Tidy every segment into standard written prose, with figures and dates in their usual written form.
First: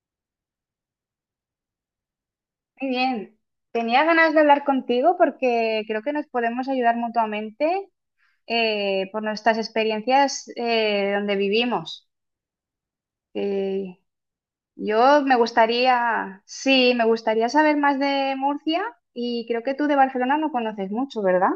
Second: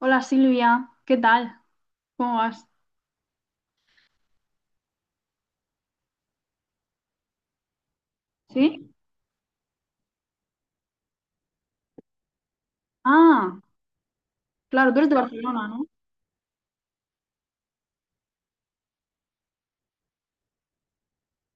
Hola Silvia, ¿qué tal? ¿Cómo vas? Muy bien. Tenía ganas de hablar contigo porque creo que nos podemos ayudar mutuamente ¿Sí? Por nuestras experiencias donde vivimos. Ah, Eh, claro, tú eres de yo me Barcelona, ¿no? gustaría, sí, me gustaría saber más de Murcia y creo que tú de Barcelona no conoces mucho, ¿verdad?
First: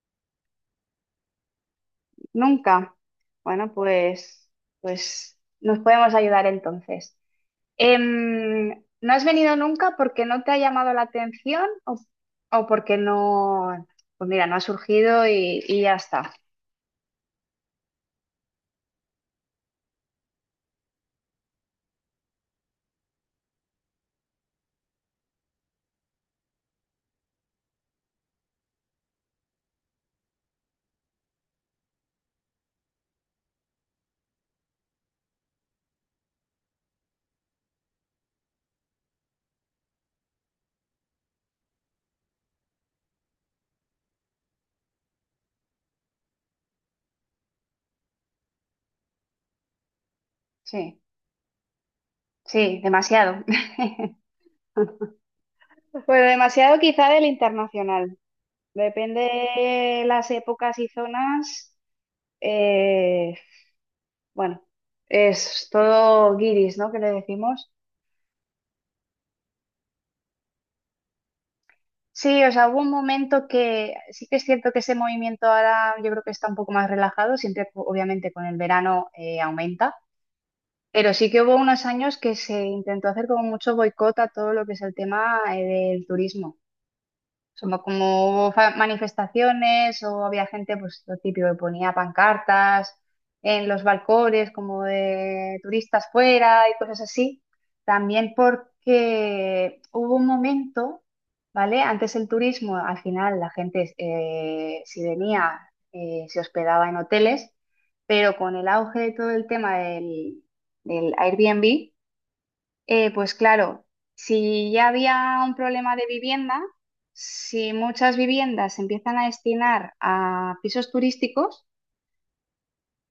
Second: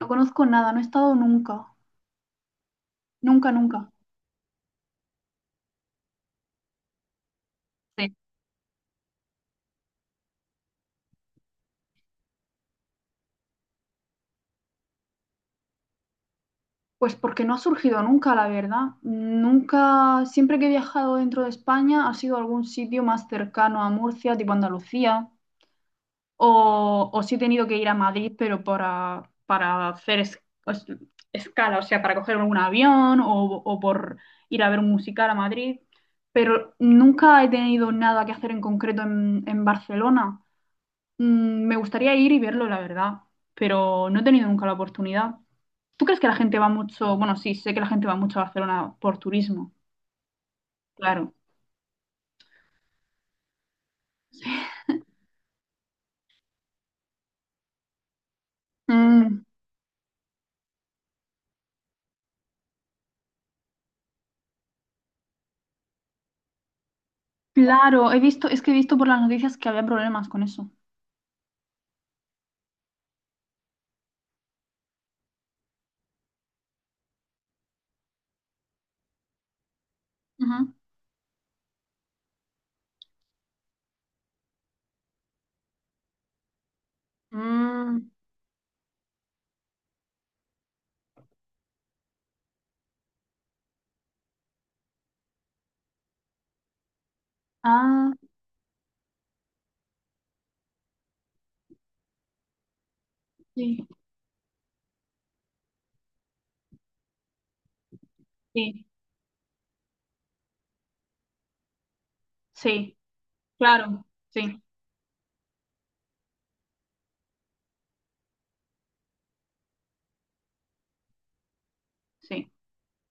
No conozco nada, no he estado nunca, Nunca. nunca, Bueno, nunca. pues, pues nos podemos ayudar entonces. Sí. Em, ¿No has venido nunca porque no te ha llamado la atención o porque no, pues mira, no ha surgido y ya está? Pues porque no ha surgido nunca, la verdad. Nunca, siempre que he viajado dentro de España ha sido algún sitio más cercano a Murcia, tipo Andalucía. O, o sí he tenido que ir a Madrid, pero para hacer es- escala, o sea, para coger un avión o por ir a ver un musical a Madrid, pero nunca he tenido nada que hacer en concreto en Barcelona. Mm, me gustaría ir y verlo, la verdad, pero no he tenido nunca la oportunidad. ¿Tú crees que la gente va mucho? Bueno, sí, sé que la gente va mucho a Barcelona por turismo, Sí, claro. sí, demasiado. Bueno, demasiado quizá del internacional. Mm, Depende las épocas y zonas. eh, bueno, es todo guiris, ¿no? Que le decimos. claro, he visto, es que he visto por las noticias que había problemas con eso. Sí, o sea, hubo un momento que sí que es cierto que ese movimiento ahora yo creo que está un poco más relajado, siempre obviamente con el verano aumenta, pero sí que hubo unos años que se intentó hacer como mucho boicot a todo lo que es el tema del turismo. Ujú. Somos como hubo manifestaciones o había gente, pues lo típico, que ponía pancartas en los balcones, como de turistas fuera y cosas así. ah, También porque hubo un momento, ¿vale? Antes el turismo, al final la Sí, gente, si venía, se hospedaba en hoteles, pero con el sí, auge de todo el tema del, del Airbnb, sí, pues claro, claro, sí, si ya había un problema de vivienda, si muchas viviendas se empiezan a destinar a pisos turísticos, sí,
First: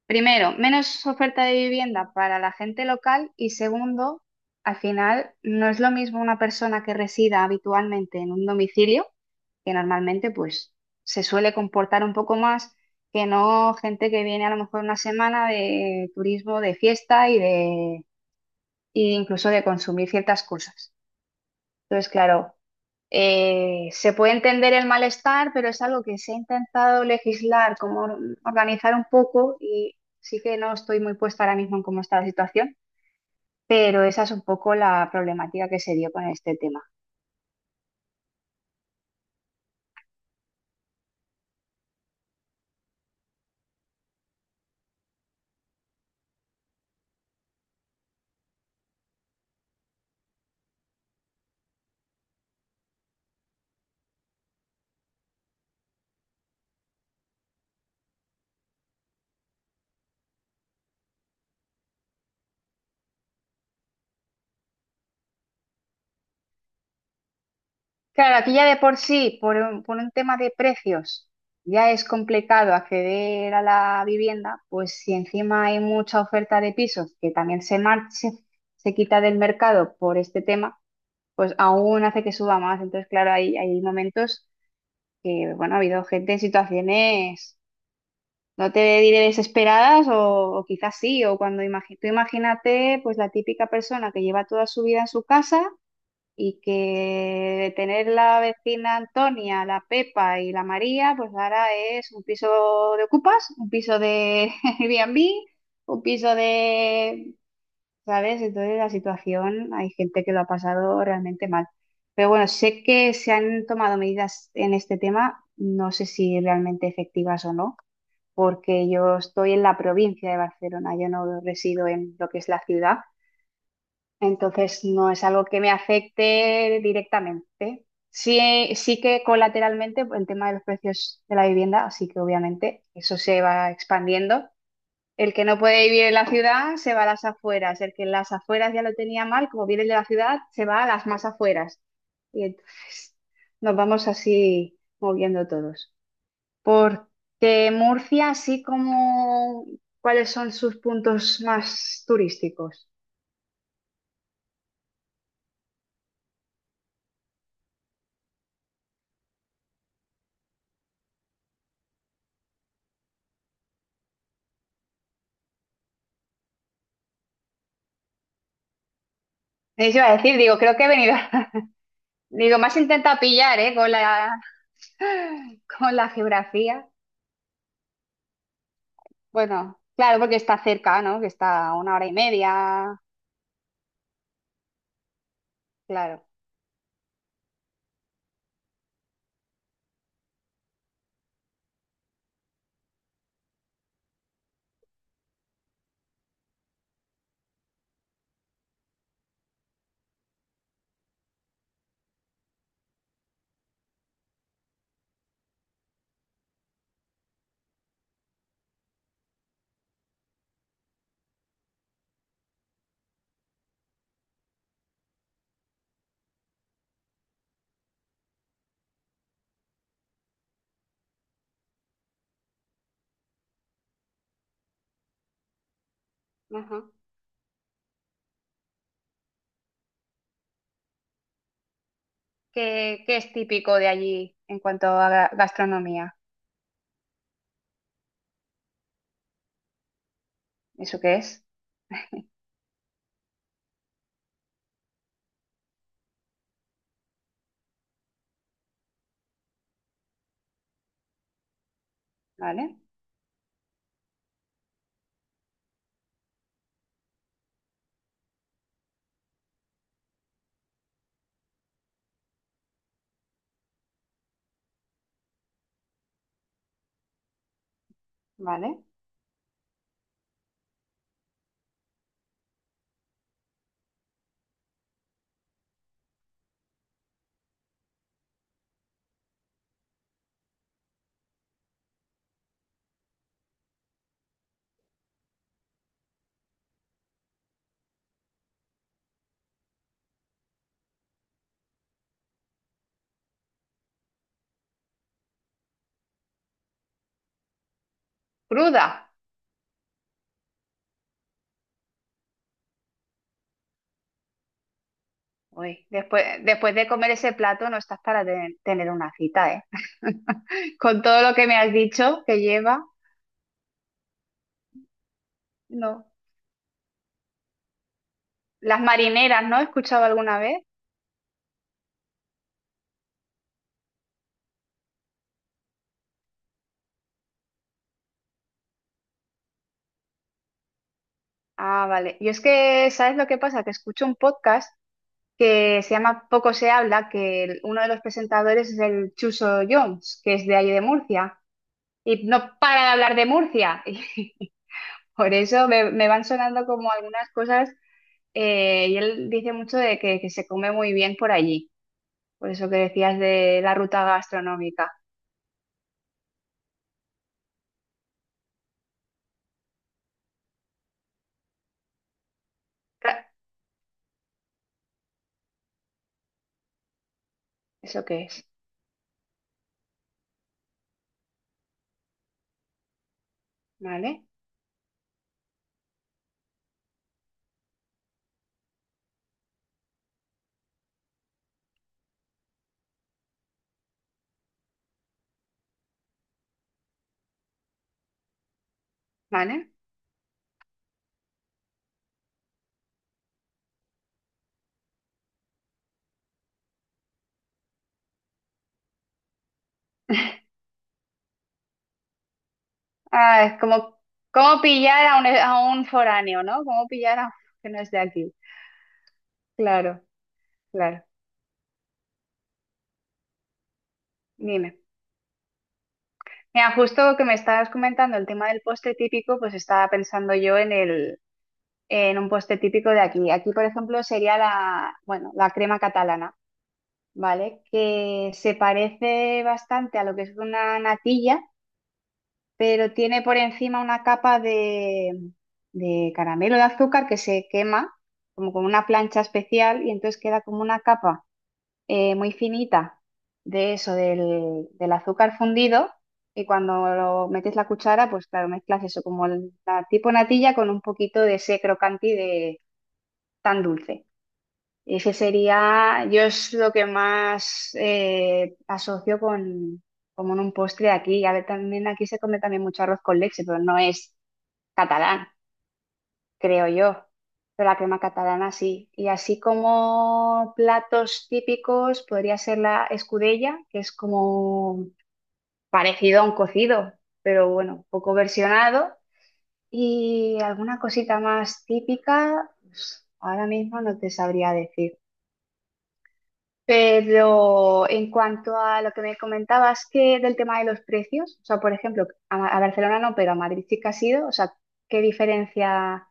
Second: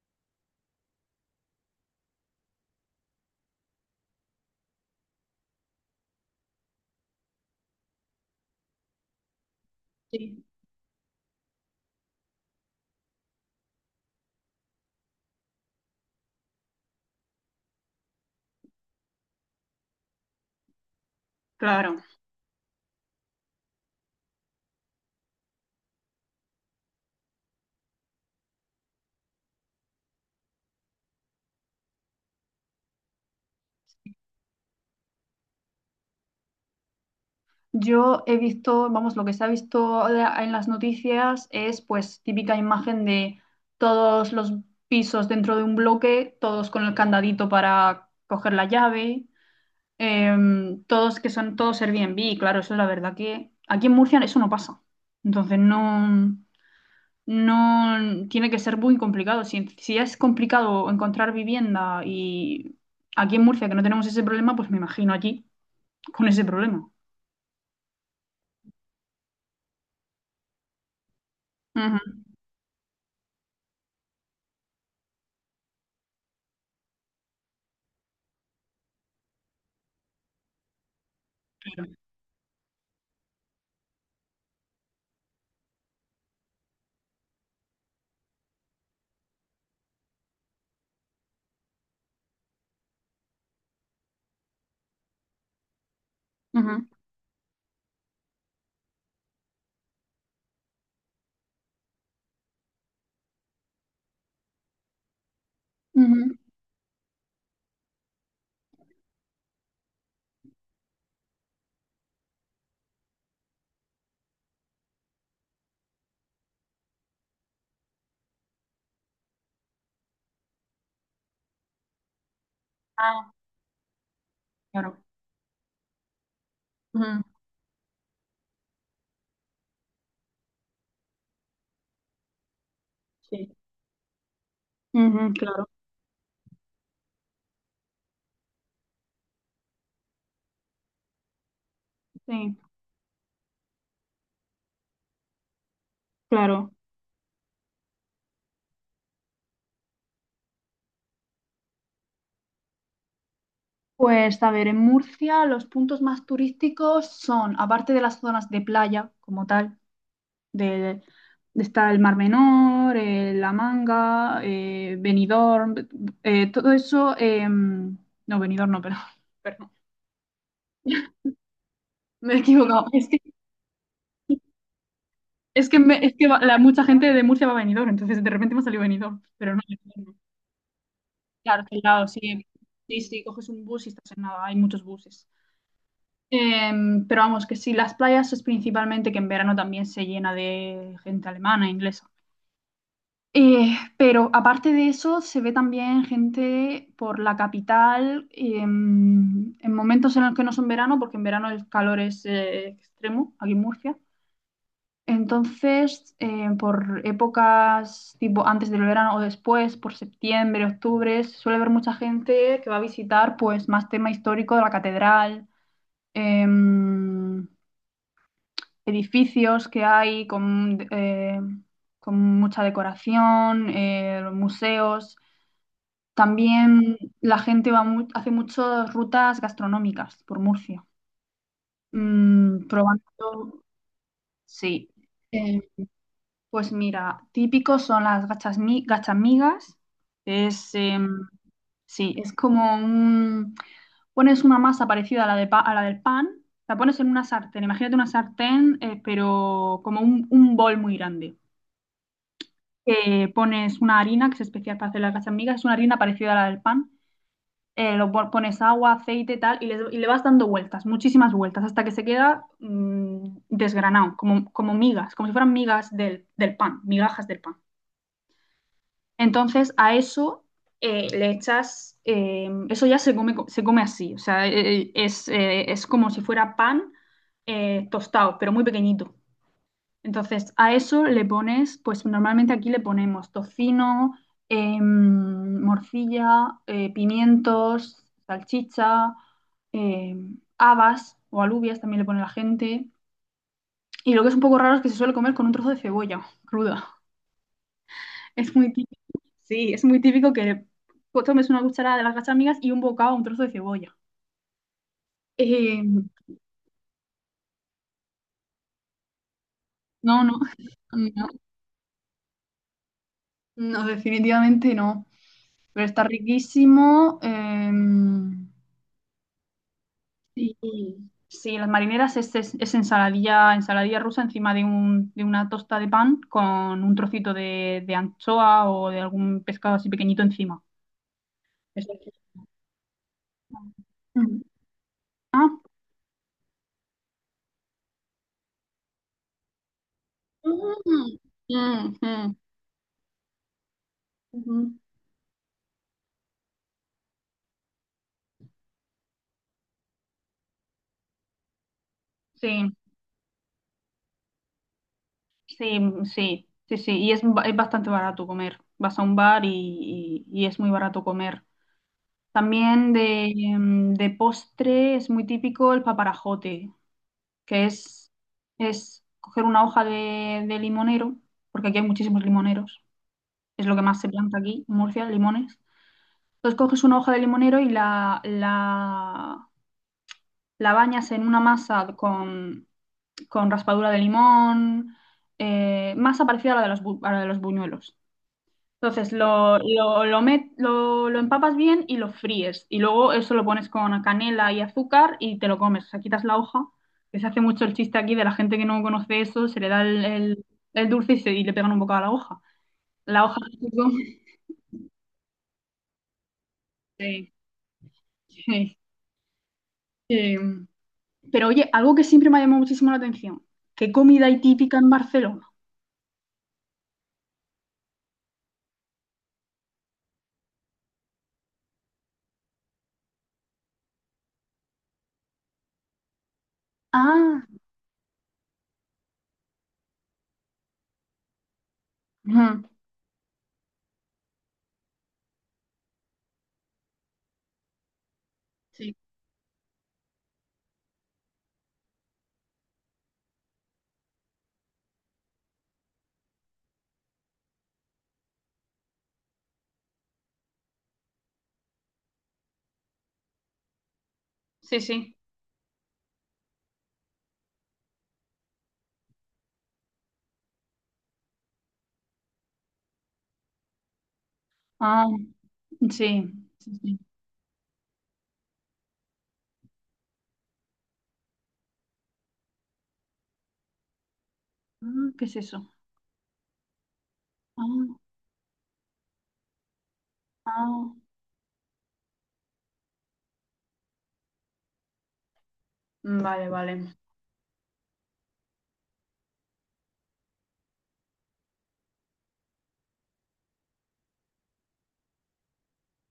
primero, menos oferta de vivienda para la gente local y segundo, al final no es lo mismo una persona que resida habitualmente en un domicilio, que normalmente sí, pues se suele comportar un poco más, que no gente que viene a lo mejor una semana de turismo, de fiesta y de, e incluso de consumir ciertas cosas. claro. Entonces, claro, se puede entender el malestar, pero es algo que se ha intentado legislar, como organizar un poco, y sí que no estoy muy puesta ahora mismo en cómo está la situación, pero esa es un poco la problemática que se dio con este tema. Yo he visto, vamos, lo que se ha visto en las noticias es pues típica imagen de todos los pisos dentro de un bloque, todos con el candadito para coger la llave, todos que son todos Airbnb, claro, eso es la verdad que aquí en Murcia eso no pasa. Entonces no. No tiene que ser muy complicado. Si, si es complicado encontrar vivienda y aquí en Murcia que no tenemos ese problema, pues me imagino allí con ese problema. Claro, aquí ya de por sí, por un tema de precios, ya Ujú, es complicado acceder a la vivienda, pues si encima hay mucha oferta de pisos que también se, se quita del mercado por este tema pues claro. aún hace que suba más. Entonces, claro, hay momentos que, bueno, ha habido gente en situaciones, no te diré desesperadas o quizás sí, o cuando tú imagínate, pues la típica persona que lleva toda su vida en su casa y que tener la vecina Antonia, la Pepa y la María, pues ahora es un piso de ocupas, un piso de Airbnb. Un Ujú, ujú. piso de ¿sabes? Entonces la situación, hay gente que lo ha pasado realmente mal. Pero bueno, sé que se han tomado medidas en este tema, no sé si realmente efectivas o no, porque yo estoy en la provincia de Barcelona, yo no resido en lo que es la ciudad, Ah, entonces claro. no es algo que me afecte Ujú, directamente. Sí, sí que colateralmente el tema de los precios de la vivienda, así que obviamente eso se sí. va expandiendo Ujú, el que no claro. puede vivir en la ciudad se va a las afueras. El que en las afueras ya lo tenía mal, como viene de la ciudad, se va a las más afueras. Y Sí, entonces nos vamos así moviendo todos. claro. Porque Murcia, así como, ¿cuáles son sus puntos más turísticos? Pues a ver, en Murcia los puntos más turísticos son, aparte de las zonas de playa como tal, del- está el Mar Menor, La Manga, Benidorm, todo eso, no, Benidorm no, pero, perdón, Eso iba a decir, digo, creo que he venido. me he Digo, más equivocado. Intenta pillar, ¿eh? Con la, Es que, con me- la es que va- la, Mucha geografía. gente de Murcia va a Benidorm, entonces de repente me ha salido Benidorm, pero no. Bueno, Benidorm no. claro, porque está cerca, ¿no? Que Claro, está que a al una hora lado, y sí, media. sí, sí, coges un bus y estás en nada, hay muchos buses. Claro. Pero vamos, que sí, las playas es principalmente que en verano también se llena de gente alemana, inglesa. Pero aparte de eso, se ve también gente por la capital en momentos en los que no son verano, porque en verano el calor es extremo aquí en Murcia. Entonces, por épocas tipo antes del verano o después, por septiembre, octubre, suele haber mucha gente que va a visitar pues más tema histórico de la catedral, em, edificios que hay con mucha decoración, museos. Ajá. También la gente hace muchas rutas gastronómicas por Murcia. Mm, ¿Qué, qué es probando, típico de allí en cuanto sí. a Eh, gastronomía? pues mira, típicos son las gachas, gachamigas. Es, ¿Eso qué em, es? sí, es como un... Pones una masa parecida a la, a la del pan, la pones en una sartén. Imagínate una sartén, pero como un bol muy grande. ¿Vale? Pones una harina que es especial para hacer las gachas migas es una harina parecida a la del pan. Pones agua, aceite, tal, y le vas dando vueltas, muchísimas vueltas, hasta que se queda desgranado, como, como migas, como si fueran migas del, del pan, migajas del pan. ¿Vale? Entonces a eso le echas, eso ya se come, se come así, o sea, es como si fuera pan tostado, pero muy pequeñito. Entonces, a eso le pones, pues normalmente aquí le ponemos tocino, morcilla, pimientos, salchicha, habas o alubias también le pone la gente. Y lo que es un poco raro es que se suele comer con un trozo de cebolla cruda. Es muy típico, Cruda. sí, es muy típico que tomes una cucharada de las gachamigas y un bocado, un trozo de cebolla. Uy, Em, después, después de comer ese plato no estás para tener una cita, ¿eh? no, no, Con todo no, lo que me has dicho que lleva, no, definitivamente no. Pero está no. riquísimo. Las marineras, ¿no? ¿He escuchado alguna Sí, vez? sí, las marineras es, es ensaladilla, ensaladilla rusa encima de, un, de una tosta de pan con un trocito de anchoa o de algún pescado así pequeñito encima. Ah, Eso es. vale. Yo es que, ¿sabes lo que pasa? Que escucho un Mm. podcast Ah. que se llama Poco se habla, que uno de los presentadores es el Chuso Jones, que es de allí de Mm, Murcia, mm, y mm, no para de hablar de Murcia. ujú. Por eso me, me van sonando como algunas cosas y él dice mucho de que se come muy bien por allí, Sí, por eso que decías de la ruta gastronómica. sí, sí, sí, sí. Y es, es bastante barato comer. Vas a un bar y, y es muy barato comer. También Ca- de, de postre es muy típico el paparajote. Que ¿Eso qué es? es coger una hoja de limonero, porque aquí hay muchísimos limoneros, es lo que más se ¿Vale? planta aquí, en Murcia, limones. Entonces coges una hoja de limonero y la bañas en una masa con raspadura de limón, masa parecida a la de los, a la de los buñuelos. Entonces ¿Vale? Lo empapas bien y lo fríes. Y luego eso lo pones con canela y azúcar y te lo comes. O sea, quitas la hoja, que se hace mucho el chiste aquí de la gente que no conoce eso, se le da el dulce y, y le pegan un bocado a la hoja. La hoja Ah, es se como, come. como pillar a un foráneo, ¿no? Como pillar a un Sí, que no es de aquí. sí, Claro, sí. claro. Pero oye, algo que siempre me ha llamado muchísimo la atención. ¿Qué comida hay típica Dime. en Barcelona? Mira, justo que me estabas comentando el tema del postre típico, pues estaba pensando yo en el, en un postre típico de aquí. Aquí, por ejemplo, sería la, bueno, la crema catalana Ah, ¿vale? Que se parece bastante a lo que es una natilla, ujú. pero tiene por encima una capa de caramelo de azúcar que se quema como con una Sí, plancha especial y entonces queda como una capa muy finita de eso, del, del azúcar fundido. Y cuando lo metes la cuchara, pues claro, mezclas eso como la tipo natilla con un poquito de ese crocanti de tan dulce. sí, Ese sí. sería, yo es lo que más asocio con, como en un postre de aquí. A ver, también aquí se come también mucho arroz con leche, pero no es Ah, catalán, sí, creo sí, yo. sí. Pero la crema catalana sí. Y así como platos típicos, podría ser la escudella, que es como Ah, ¿qué es eso? parecido a un cocido, pero bueno, un Ah, poco versionado. Y alguna ah. cosita más típica, pues, ahora mismo no te sabría decir. Vale, vale. Pero en cuanto a lo que me comentabas que del tema de los precios, o sea, por ejemplo, a, a Barcelona no, pero a Madrid sí que has ido, o sea, ¿qué diferencia?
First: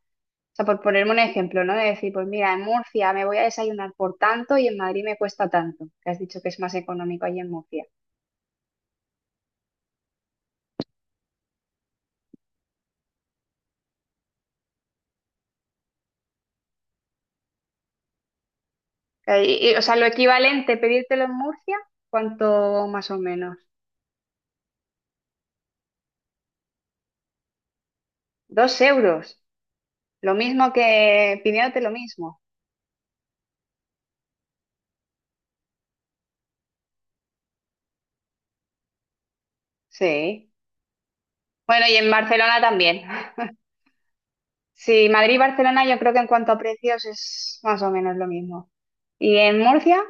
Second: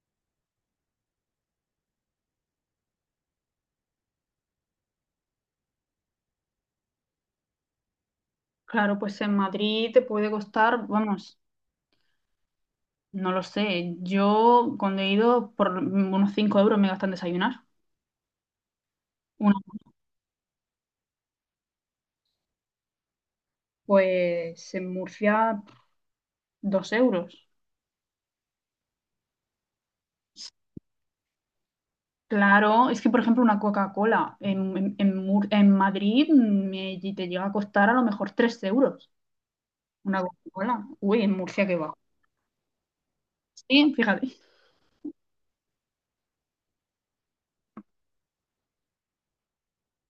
O sea, por ponerme un ejemplo, ¿no? De decir, pues mira, en Murcia me voy a desayunar por tanto y en Madrid me cuesta tanto, que has dicho que es más económico allí en Murcia. Claro, pues en Madrid te puede costar, vamos, no lo sé. Yo cuando he ido por unos 5 euros me gastan desayunar. Una, Y, o sea, lo equivalente, pedírtelo en Murcia, ¿cuánto más o menos? pues en Murcia, 2 euros. 2 euros, lo mismo que pidiéndote lo mismo. Claro, es que por ejemplo una Coca-Cola en en Madrid me, te llega a costar a lo mejor 3 euros. Una Sí. Coca-Cola. Uy, en Murcia qué Bueno, va. y en Barcelona también. Sí, fíjate. Sí, Madrid y Barcelona yo creo que en cuanto a precios es más o menos lo mismo. ¿Y en Murcia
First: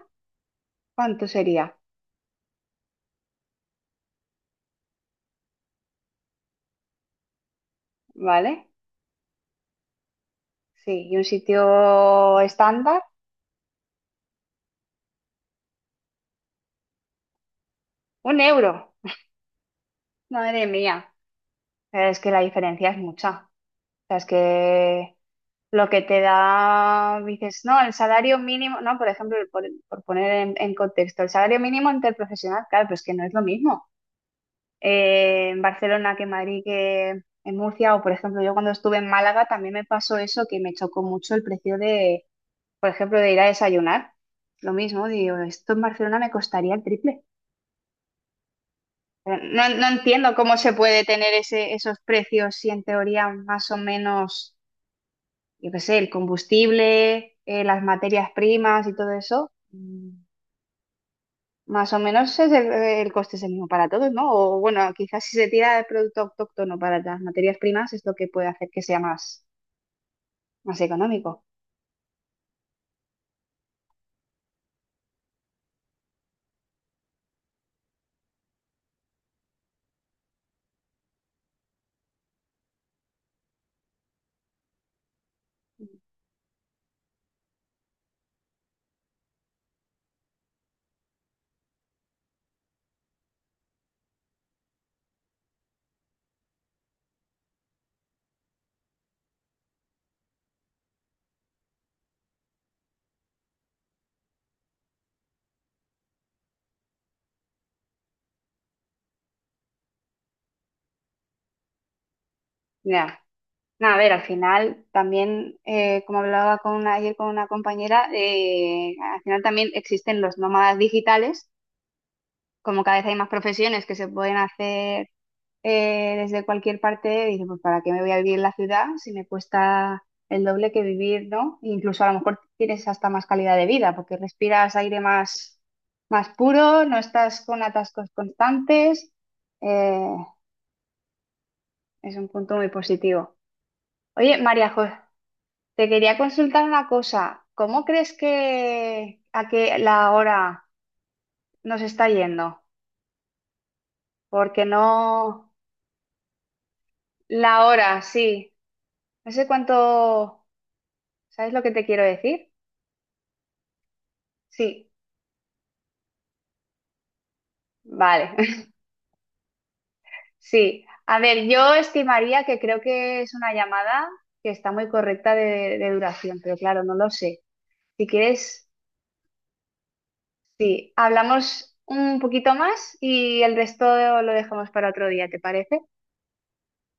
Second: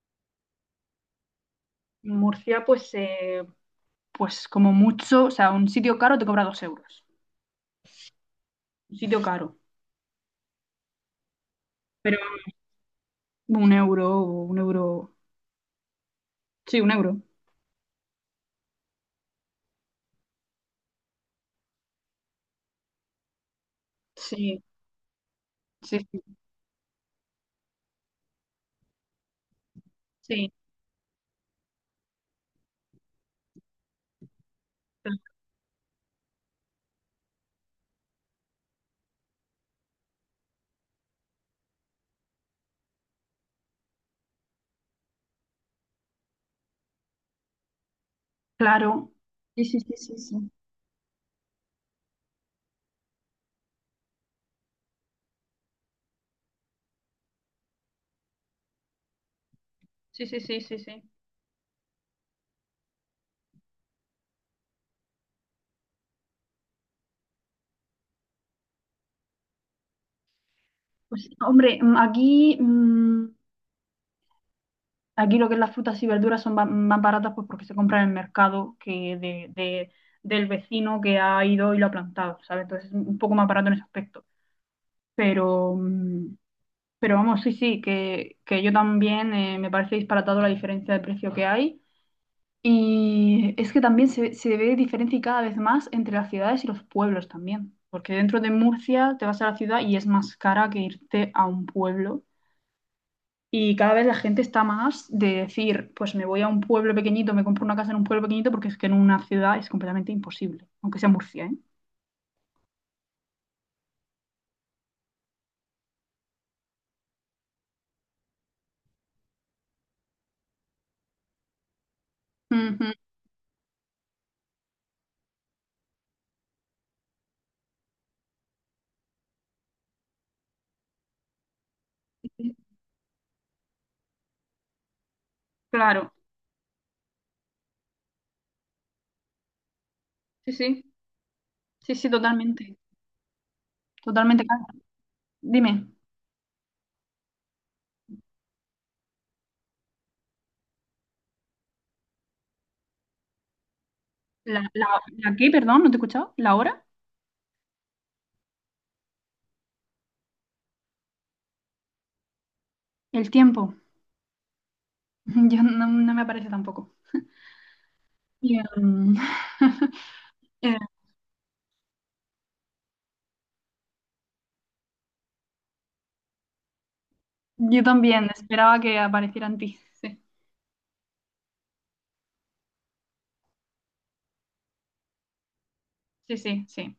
cuánto sería? En Murcia pues, pues como mucho, o sea, un sitio caro te cobra 2 euros. ¿Vale? Un sitio caro. Sí, y un Pero sitio estándar, un euro, 1 euro. Sí, 1 euro. 1 euro. Madre mía, pero es que la diferencia es mucha. O sea, es Sí, que lo que sí, te sí, da, dices, no, el salario mínimo, no, por ejemplo, por poner sí. En contexto, el salario mínimo interprofesional, claro, pues que no es lo mismo. En Barcelona que en Madrid que en Murcia. O, por ejemplo, yo cuando estuve en Málaga también me pasó eso, que me chocó mucho el precio de, por ejemplo, de ir a desayunar. Lo mismo, digo, esto en Barcelona me costaría el triple. Claro. Pero Sí, no, sí, no sí, sí, entiendo sí. cómo se puede tener ese, esos precios si en teoría más o menos, yo qué sé, el combustible, las materias primas y todo eso. Mm, Sí, sí, sí, sí, sí. más o menos es el coste es el mismo para todos, ¿no? O bueno, quizás si se tira el producto autóctono para las materias primas es lo que puede hacer que sea más, más Pues, económico. hombre, aquí, aquí lo que es las frutas y verduras son más baratas pues porque se compran en el mercado del vecino que ha ido y lo ha plantado, ¿sabes? Entonces es un poco más barato en ese aspecto. Pero, pero vamos, sí, sí, que yo también me parece disparatado la diferencia de precio que hay. Y es que también se ve diferencia cada vez más entre las ciudades y los pueblos también, porque dentro de Murcia te vas a la ciudad y es más cara que irte a un pueblo. Y cada vez la gente está más de decir, pues me voy a un pueblo pequeñito, me compro una casa en un pueblo pequeñito, porque es que en una ciudad es completamente imposible, aunque sea Murcia, ¿eh? Ya. No, a ver, al final también, como hablaba con ayer con una compañera, al final también existen los nómadas digitales como Ujú. cada vez hay más profesiones que se pueden hacer desde cualquier parte, dices pues ¿para qué me voy a vivir en la ciudad si me cuesta el doble que vivir, ¿no? Incluso a lo mejor tienes hasta más calidad de vida porque respiras aire más, Claro, más puro, no estás con atascos constantes. eh, sí, sí, sí, sí, es un punto muy totalmente, positivo. Oye, totalmente. Claro. María José, Dime, te quería consultar una cosa. ¿Cómo crees que a qué la hora nos está yendo? Porque ¿la, la, la qué, no... perdón, no te he escuchado? ¿La hora? La hora, sí. No sé cuánto, ¿sabes lo que te quiero decir? ¿El tiempo? Sí, Yo no, no me aparece tampoco. vale, Y, eh, sí. A ver, yo estimaría que creo que es una llamada que está muy correcta de duración, pero claro, no lo sé. yo Si también quieres, esperaba que aparecieran ti. Sí, sí, hablamos un poquito más y el resto lo dejamos para otro día, ¿te parece? sí, sí, sí.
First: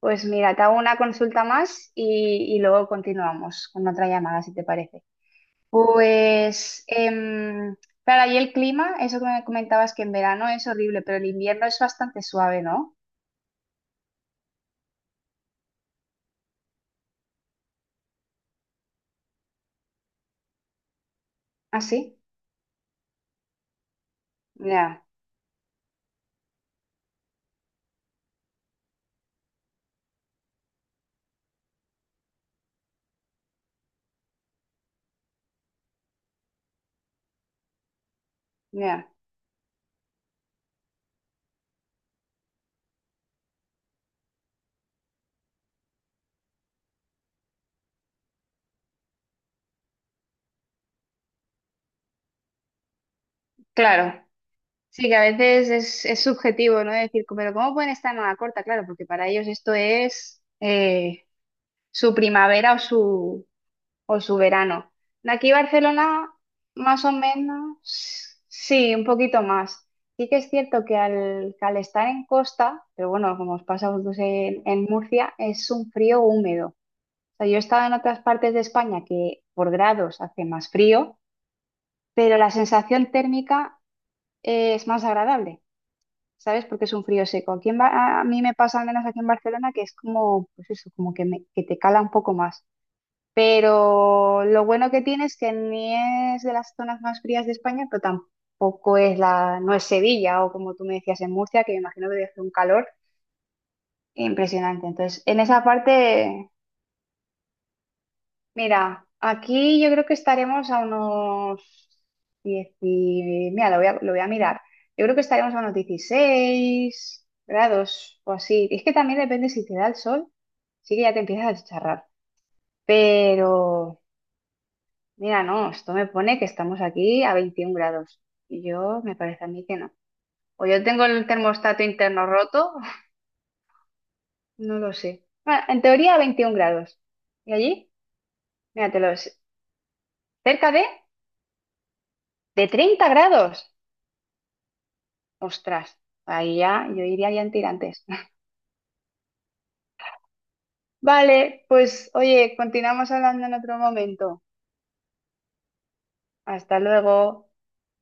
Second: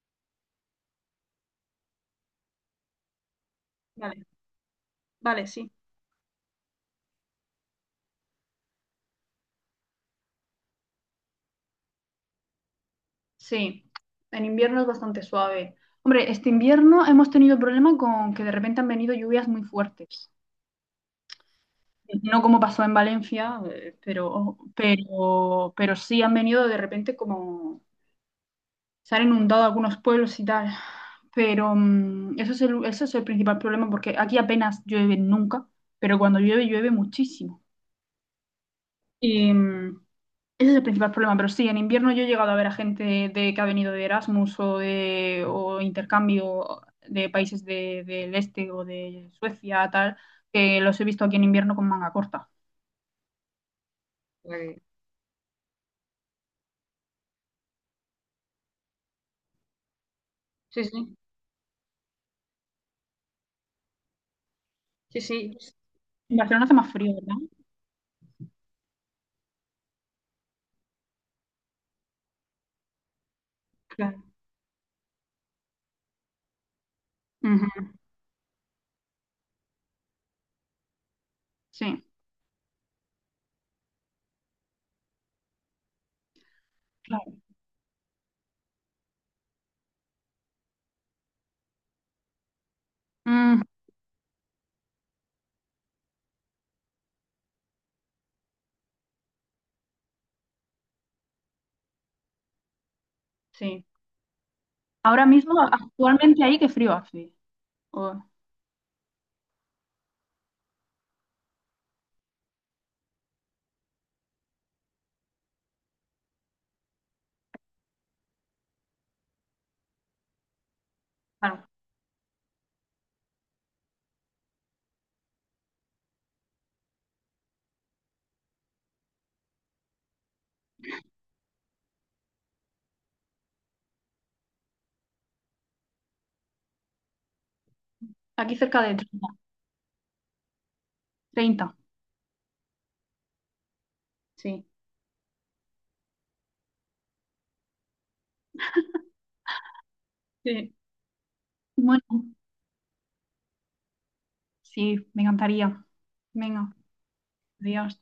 Pues mira, te hago una consulta más y luego continuamos con otra Vale, llamada, si te parece. vale, sí. Pues, claro, ahí el clima, eso que me comentabas que en verano es horrible, pero el invierno es bastante suave, ¿no? Sí, en invierno es bastante suave. Hombre, este invierno hemos tenido problema con que de repente han venido lluvias muy fuertes. ¿Ah, sí? No como pasó en Valencia, Ya, pero sí han venido de repente como se han inundado algunos pueblos y tal. Pero eso es el principal problema porque aquí apenas llueve nunca, pero cuando llueve, llueve muchísimo. ya. Y ese es el principal problema, pero sí, en invierno yo he llegado a ver a gente de, que ha venido de Erasmus o de o intercambio de países del este o de Suecia, tal, que los he visto aquí en invierno con manga corta. Claro. Vale. Sí, que a veces es subjetivo, ¿no? Decir, pero ¿cómo pueden estar en una corta? Claro, porque para ellos esto es Sí, sí, su primavera o su verano. sí, De aquí a sí. Barcelona, En Barcelona hace más más o frío, ¿verdad? menos, sí, un poquito más. Sí que es cierto que al estar en costa, pero bueno, como os pasa a vosotros Claro. En Murcia, es un frío húmedo. O sea, yo he estado Ujú, en otras partes de España que por grados hace más frío, sí, pero la sensación térmica es más agradable, ¿sabes? Porque es un frío claro. seco. Aquí en a mí me pasa al menos aquí en Barcelona que es como, pues eso, como que, que te cala un poco más. Mm, Pero lo bueno que tiene es que ni es de las zonas más frías de España, pero tampoco es la, no es Sevilla o como tú me decías en Murcia, que me imagino que debe hacer un calor sí. impresionante. Entonces, Ahora en mismo, esa actualmente parte, ahí, qué frío hace. O- mira, aquí yo creo que estaremos a unos 10, mira, lo voy a mirar. Yo creo que estaremos a unos 16 grados o así. Es que también depende si te da el sol, sí que ya te empiezas a claro, chicharrar. Pero mira, no, esto me pone que estamos aquí a 21 grados. Y yo, me parece a mí que no. O yo tengo el termostato interno roto, no lo sé. Bueno, en teoría a 21 grados. ¿Y allí? aquí cerca de Míratelo, es cerca treinta de 30 grados. sí. Ostras, ahí ya, yo iría ya en tirantes. Sí. Vale, pues Bueno, oye, continuamos hablando en otro momento. sí, me encantaría. Venga. Hasta luego. Adiós.